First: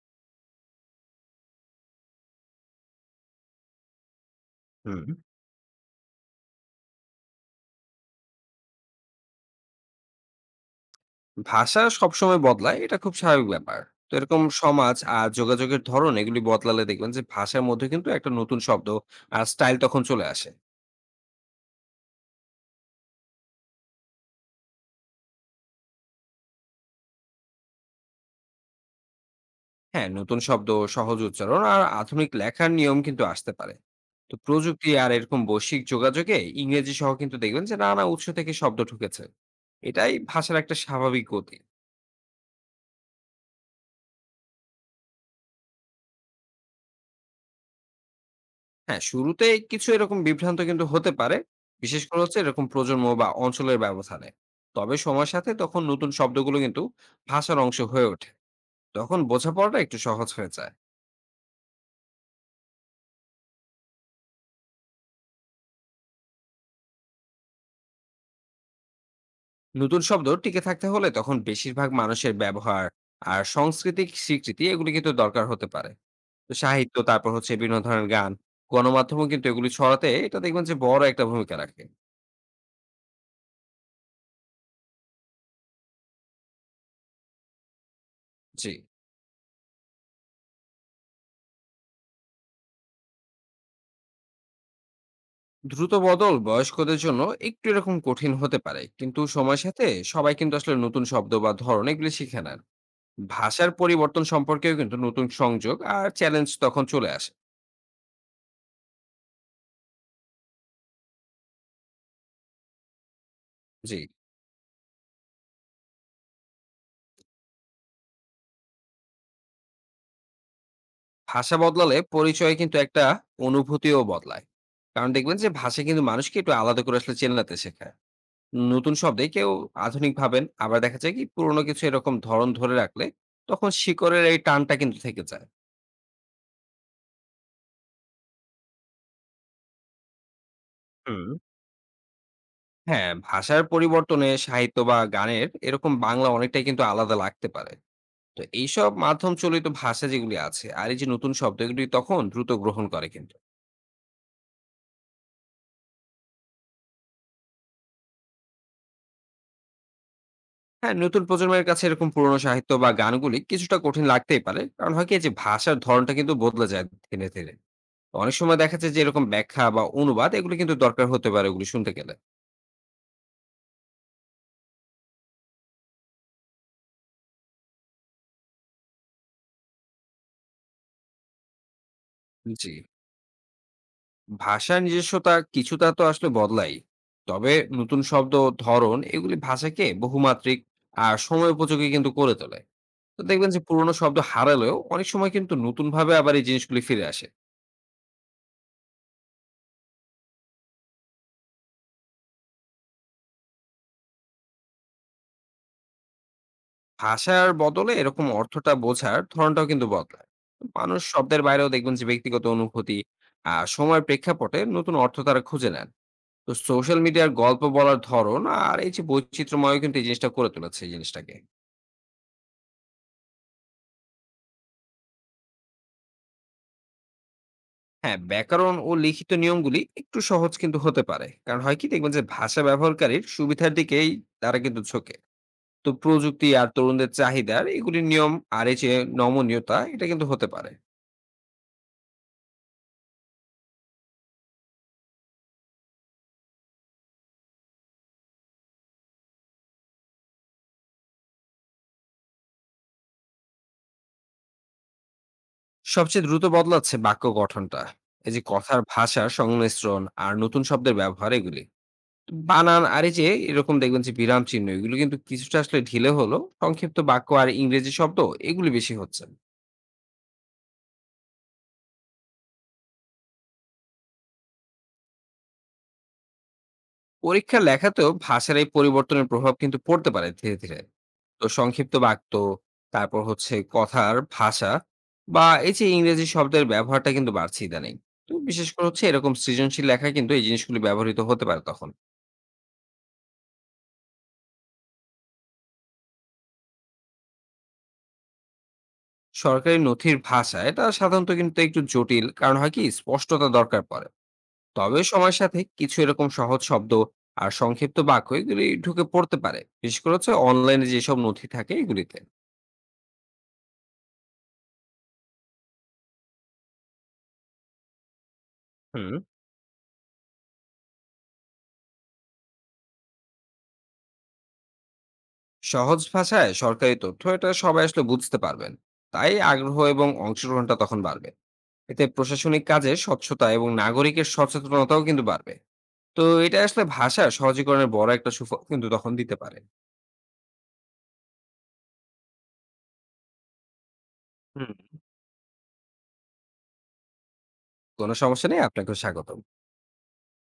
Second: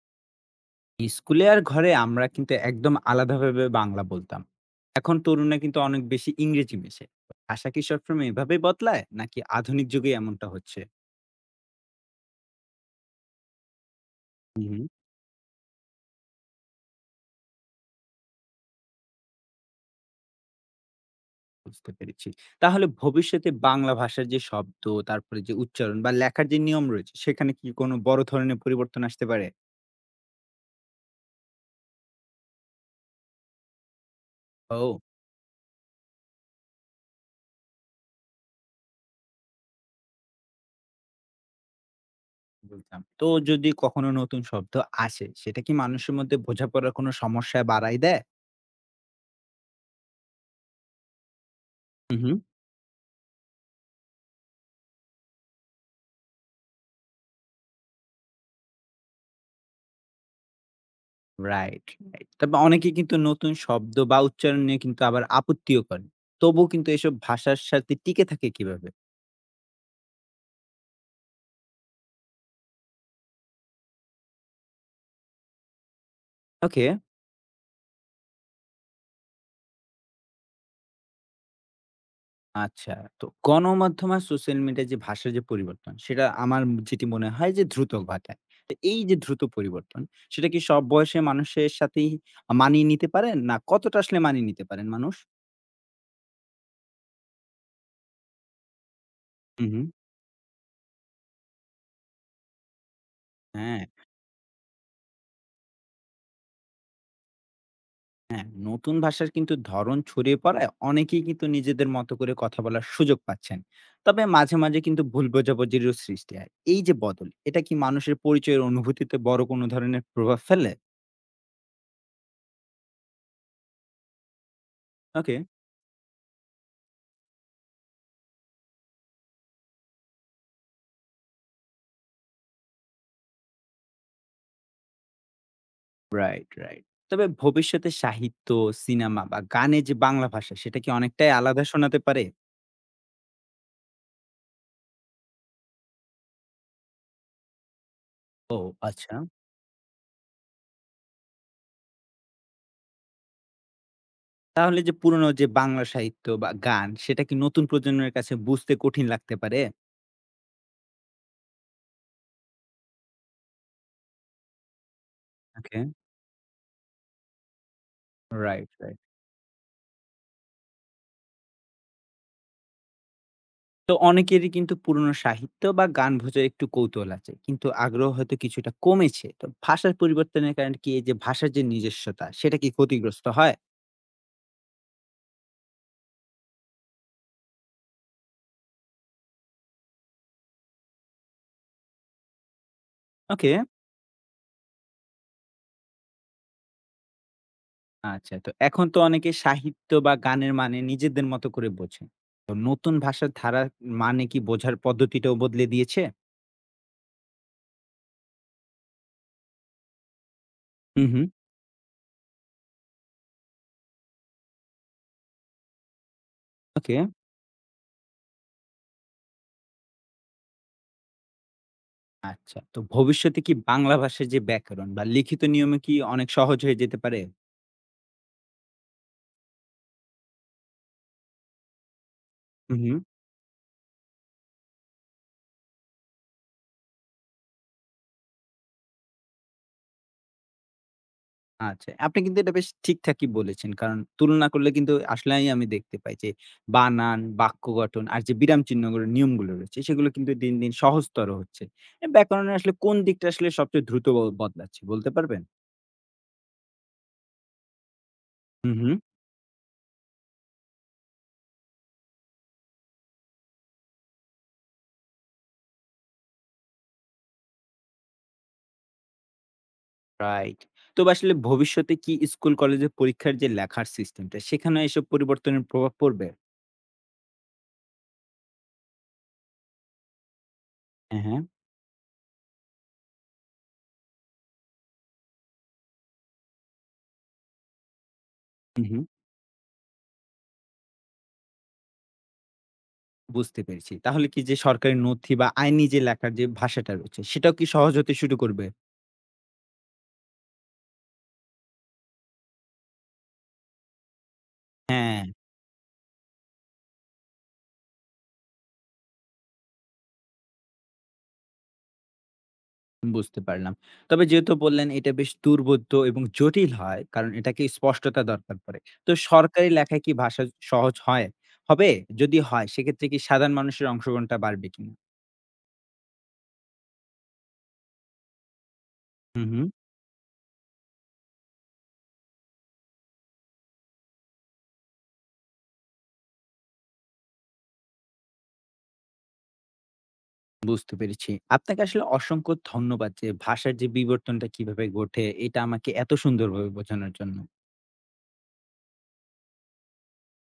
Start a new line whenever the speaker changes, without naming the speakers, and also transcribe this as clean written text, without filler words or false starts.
স্কুলে আর ঘরে আমরা কিন্তু একদম আলাদাভাবে বাংলা বলতাম।
হুম,
এখন তরুণরা কিন্তু অনেক বেশি ইংরেজি মেশে। ভাষা কি সবসময় এভাবেই বদলায়? নাকি আধুনিক যুগে এমনটা হচ্ছে?
ভাষা সবসময় বদলায়, এটা খুব স্বাভাবিক ব্যাপার। তো এরকম
হুম, হুম,
সমাজ আর যোগাযোগের ধরন এগুলি বদলালে দেখবেন যে ভাষার মধ্যে কিন্তু একটা নতুন শব্দ আর স্টাইল তখন চলে আসে।
বুঝতে পেরেছি। তাহলে ভবিষ্যতে বাংলা ভাষার যে শব্দ, তারপরে যে উচ্চারণ বা লেখার যে নিয়ম রয়েছে, সেখানে কি কোনো বড় ধরনের পরিবর্তন আসতে পারে?
হ্যাঁ, নতুন শব্দ, সহজ উচ্চারণ আর আধুনিক লেখার নিয়ম কিন্তু আসতে পারে। তো প্রযুক্তি
ও!
আর এরকম বৈশ্বিক যোগাযোগে ইংরেজি সহ কিন্তু দেখবেন যে নানা উৎস থেকে শব্দ ঢুকেছে। এটাই ভাষার একটা স্বাভাবিক গতি।
বুঝলাম। তো যদি কখনো নতুন শব্দ আসে, সেটা কি মানুষের মধ্যে বোঝাপড়ার কোনো সমস্যা বাড়ায় দেয়?
হ্যাঁ, শুরুতেই কিছু এরকম বিভ্রান্ত কিন্তু হতে পারে। বিশেষ
হুম,
করে
হুম।
হচ্ছে এরকম প্রজন্ম বা অঞ্চলের ব্যবধানে। তবে সময়ের সাথে তখন নতুন শব্দগুলো কিন্তু ভাষার অংশ হয়ে ওঠে। তখন বোঝাপড়াটা একটু সহজ হয়ে যায়।
Right, right. তবে অনেকে কিন্তু নতুন শব্দ বা উচ্চারণ নিয়ে কিন্তু আবার আপত্তিও করে। তবুও কিন্তু এসব ভাষার সাথে টিকে থাকে কিভাবে?
নতুন শব্দ টিকে থাকতে হলে তখন বেশিরভাগ মানুষের ব্যবহার আর সাংস্কৃতিক স্বীকৃতি এগুলি কিন্তু দরকার হতে পারে। তো
ওকে,
সাহিত্য, তারপর হচ্ছে বিভিন্ন ধরনের গান, গণমাধ্যমও কিন্তু এগুলি ছড়াতে এটা দেখবেন যে বড় একটা ভূমিকা রাখে।
আচ্ছা। তো গণমাধ্যম আর সোশ্যাল মিডিয়ায় যে ভাষার যে পরিবর্তন, সেটা আমার যেটি মনে হয় যে দ্রুত ঘটায়।
জি।
তো এই যে দ্রুত পরিবর্তন, সেটা কি সব বয়সের মানুষের সাথেই মানিয়ে নিতে পারেন? না কতটা আসলে মানিয়ে নিতে পারেন মানুষ?
দ্রুত বদল বয়স্কদের জন্য একটু এরকম কঠিন হতে পারে, কিন্তু সময়ের
হু, হু।
সাথে সবাই কিন্তু আসলে নতুন শব্দ বা ধরন এগুলি শিখে নেন। ভাষার
হ্যাঁ।
পরিবর্তন সম্পর্কেও কিন্তু নতুন সংযোগ আর চ্যালেঞ্জ তখন চলে আসে।
হ্যাঁ, নতুন ভাষার কিন্তু ধরন ছড়িয়ে পড়ায় অনেকেই কিন্তু নিজেদের মতো করে কথা বলার সুযোগ পাচ্ছেন।
জি।
তবে মাঝে, মাঝে কিন্তু ভুল বোঝাবুঝিরও সৃষ্টি হয়। এই যে বদল, এটা কি মানুষের পরিচয়ের অনুভূতিতে বড় কোনো ধরনের প্রভাব ফেলে?
ভাষা বদলালে পরিচয় কিন্তু একটা অনুভূতিও বদলায়, কারণ
ওকে।
দেখবেন যে ভাষা কিন্তু মানুষকে একটু আলাদা করে আসলে চেনাতে শেখায়। নতুন শব্দে কেউ আধুনিক ভাবেন, আবার দেখা যায় কি পুরোনো কিছু এরকম ধরন ধরে রাখলে তখন শিকড়ের এই টানটা কিন্তু থেকে যায়।
Right, right. তবে ভবিষ্যতে সাহিত্য, সিনেমা বা গানে যে বাংলা ভাষা, সেটা কি
হুম।
অনেকটাই আলাদা শোনাতে পারে?
হ্যাঁ, ভাষার পরিবর্তনে সাহিত্য বা গানের এরকম বাংলা অনেকটাই কিন্তু আলাদা লাগতে পারে। তো
ও।
এইসব
আচ্ছা।
মাধ্যম চলিত ভাষা যেগুলি আছে আর এই যে নতুন শব্দ এগুলি তখন দ্রুত গ্রহণ করে কিন্তু।
তাহলে যে পুরনো যে বাংলা সাহিত্য বা গান, সেটা কি নতুন প্রজন্মের কাছে বুঝতে কঠিন লাগতে পারে?
হ্যাঁ, নতুন প্রজন্মের কাছে এরকম পুরনো সাহিত্য বা গানগুলি কিছুটা কঠিন লাগতেই পারে। কারণ হয় কি যে ভাষার
ওকে।
ধরনটা কিন্তু বদলে যায় ধীরে, ধীরে। অনেক সময়
রাইট,
দেখা যায়
রাইট।
যে এরকম ব্যাখ্যা বা অনুবাদ এগুলি কিন্তু দরকার হতে পারে ওগুলি শুনতে গেলে।
তো অনেকেরই কিন্তু পুরনো সাহিত্য বা গান বোঝার একটু কৌতূহল আছে কিন্তু আগ্রহ হয়তো কিছুটা কমেছে। তো ভাষার পরিবর্তনের কারণে কি এই যে ভাষার যে নিজস্বতা, সেটা কি
জি।
ক্ষতিগ্রস্ত হয়?
ভাষার নিজস্বতা কিছুটা তো আসলে বদলাই, তবে নতুন শব্দ ও ধরন এগুলি ভাষাকে বহুমাত্রিক আর সময় উপযোগী কিন্তু করে তোলে। তো দেখবেন
ওকে।
যে পুরোনো শব্দ হারালেও অনেক সময় কিন্তু নতুন ভাবে আবার এই জিনিসগুলি ফিরে আসে।
আচ্ছা, তো এখন তো অনেকে সাহিত্য বা গানের মানে নিজেদের মতো করে বোঝে। তো নতুন ভাষার ধারা মানে কি বোঝার পদ্ধতিটাও বদলে দিয়েছে?
ভাষার বদলে এরকম অর্থটা বোঝার ধরনটাও কিন্তু বদলায়। মানুষ
হুম, হুম।
শব্দের বাইরেও দেখবেন যে ব্যক্তিগত অনুভূতি আর সময়ের প্রেক্ষাপটে নতুন অর্থ তারা খুঁজে নেন। তো
ওকে।
সোশ্যাল মিডিয়ার গল্প বলার ধরন আর এই যে বৈচিত্র্যময় কিন্তু এই জিনিসটা করে তুলেছে এই জিনিসটাকে।
আচ্ছা, তো ভবিষ্যতে কি বাংলা ভাষার যে ব্যাকরণ বা লিখিত নিয়মে কি অনেক সহজ হয়ে যেতে পারে?
হ্যাঁ, ব্যাকরণ ও লিখিত নিয়মগুলি একটু সহজ কিন্তু হতে পারে। কারণ হয় কি দেখবেন যে ভাষা
হুম, হুম।
ব্যবহারকারীর সুবিধার দিকেই তারা কিন্তু ঝোঁকে। তো প্রযুক্তি আর তরুণদের চাহিদার এগুলির নিয়ম আর এই যে নমনীয়তা এটা কিন্তু হতে পারে।
আচ্ছা। আপনি কিন্তু এটা বেশ ঠিকঠাকই বলেছেন। কারণ তুলনা করলে কিন্তু আসলেই আমি দেখতে পাই যে বানান, বাক্য গঠন আর যে বিরাম চিহ্নগুলো নিয়মগুলো রয়েছে সেগুলো কিন্তু দিন, দিন সহজতর হচ্ছে। এ ব্যাকরণের আসলে কোন দিকটা আসলে সবচেয়ে দ্রুত বদলাচ্ছে বলতে পারবেন?
সবচেয়ে দ্রুত বদলাচ্ছে বাক্য গঠনটা। এই যে
হুম,
কথার
হুম।
ভাষার সংমিশ্রণ আর নতুন শব্দের ব্যবহার এগুলি। বানান আর এই যে এরকম দেখবেন যে বিরাম চিহ্ন এগুলো কিন্তু কিছুটা আসলে ঢিলে হলো। সংক্ষিপ্ত বাক্য আর ইংরেজি শব্দ এগুলি বেশি হচ্ছে।
রাইট। তো আসলে ভবিষ্যতে কি স্কুল, কলেজে পরীক্ষার যে লেখার সিস্টেমটা সেখানে এসব পরিবর্তনের প্রভাব পড়বে?
পরীক্ষার লেখাতেও ভাষার এই পরিবর্তনের প্রভাব কিন্তু পড়তে পারে ধীরে, ধীরে।
হ্যাঁ, হ্যাঁ।
তো সংক্ষিপ্ত বাক্য, তারপর হচ্ছে কথার ভাষা বা এই যে ইংরেজি শব্দের ব্যবহারটা কিন্তু বাড়ছে ইদানিং। তো বিশেষ
হুম,
করে
হুম।
হচ্ছে এরকম সৃজনশীল লেখা কিন্তু এই জিনিসগুলো ব্যবহৃত হতে পারে তখন।
বুঝতে পেরেছি। তাহলে কি যে সরকারি নথি বা আইনি যে লেখার যে ভাষাটা রয়েছে সেটাও কি সহজ হতে শুরু করবে?
সরকারি নথির ভাষা এটা সাধারণত কিন্তু একটু জটিল, কারণ হয় কি স্পষ্টতা দরকার পড়ে। তবে
হ্যাঁ।
সময়ের সাথে কিছু এরকম সহজ শব্দ আর সংক্ষিপ্ত বাক্য এগুলি ঢুকে পড়তে পারে, বিশেষ করে হচ্ছে অনলাইনে যেসব নথি থাকে এগুলিতে।
বুঝতে পারলাম। তবে যেহেতু বললেন এটা বেশ দুর্বোধ্য এবং জটিল হয় কারণ এটাকে স্পষ্টতা দরকার পড়ে। তো
হুম।
সরকারি লেখায় কি ভাষা সহজ হবে? যদি হয় সেক্ষেত্রে কি সাধারণ মানুষের অংশগ্রহণটা বাড়বে কিনা?
সহজ ভাষায় সরকারি তথ্য এটা সবাই আসলে বুঝতে পারবেন। তাই
হুম, হুম।
আগ্রহ এবং অংশগ্রহণটা তখন বাড়বে। এতে প্রশাসনিক কাজে স্বচ্ছতা এবং নাগরিকের সচেতনতাও কিন্তু বাড়বে। তো এটা আসলে ভাষা সহজীকরণের বড় একটা সুফল কিন্তু তখন দিতে পারে।
বুঝতে পেরেছি। আপনাকে আসলে অসংখ্য ধন্যবাদ যে ভাষার যে বিবর্তনটা
হুম।
কিভাবে ঘটে এটা আমাকে এত সুন্দরভাবে বোঝানোর জন্য।
কোনো সমস্যা নেই, আপনাকে স্বাগতম।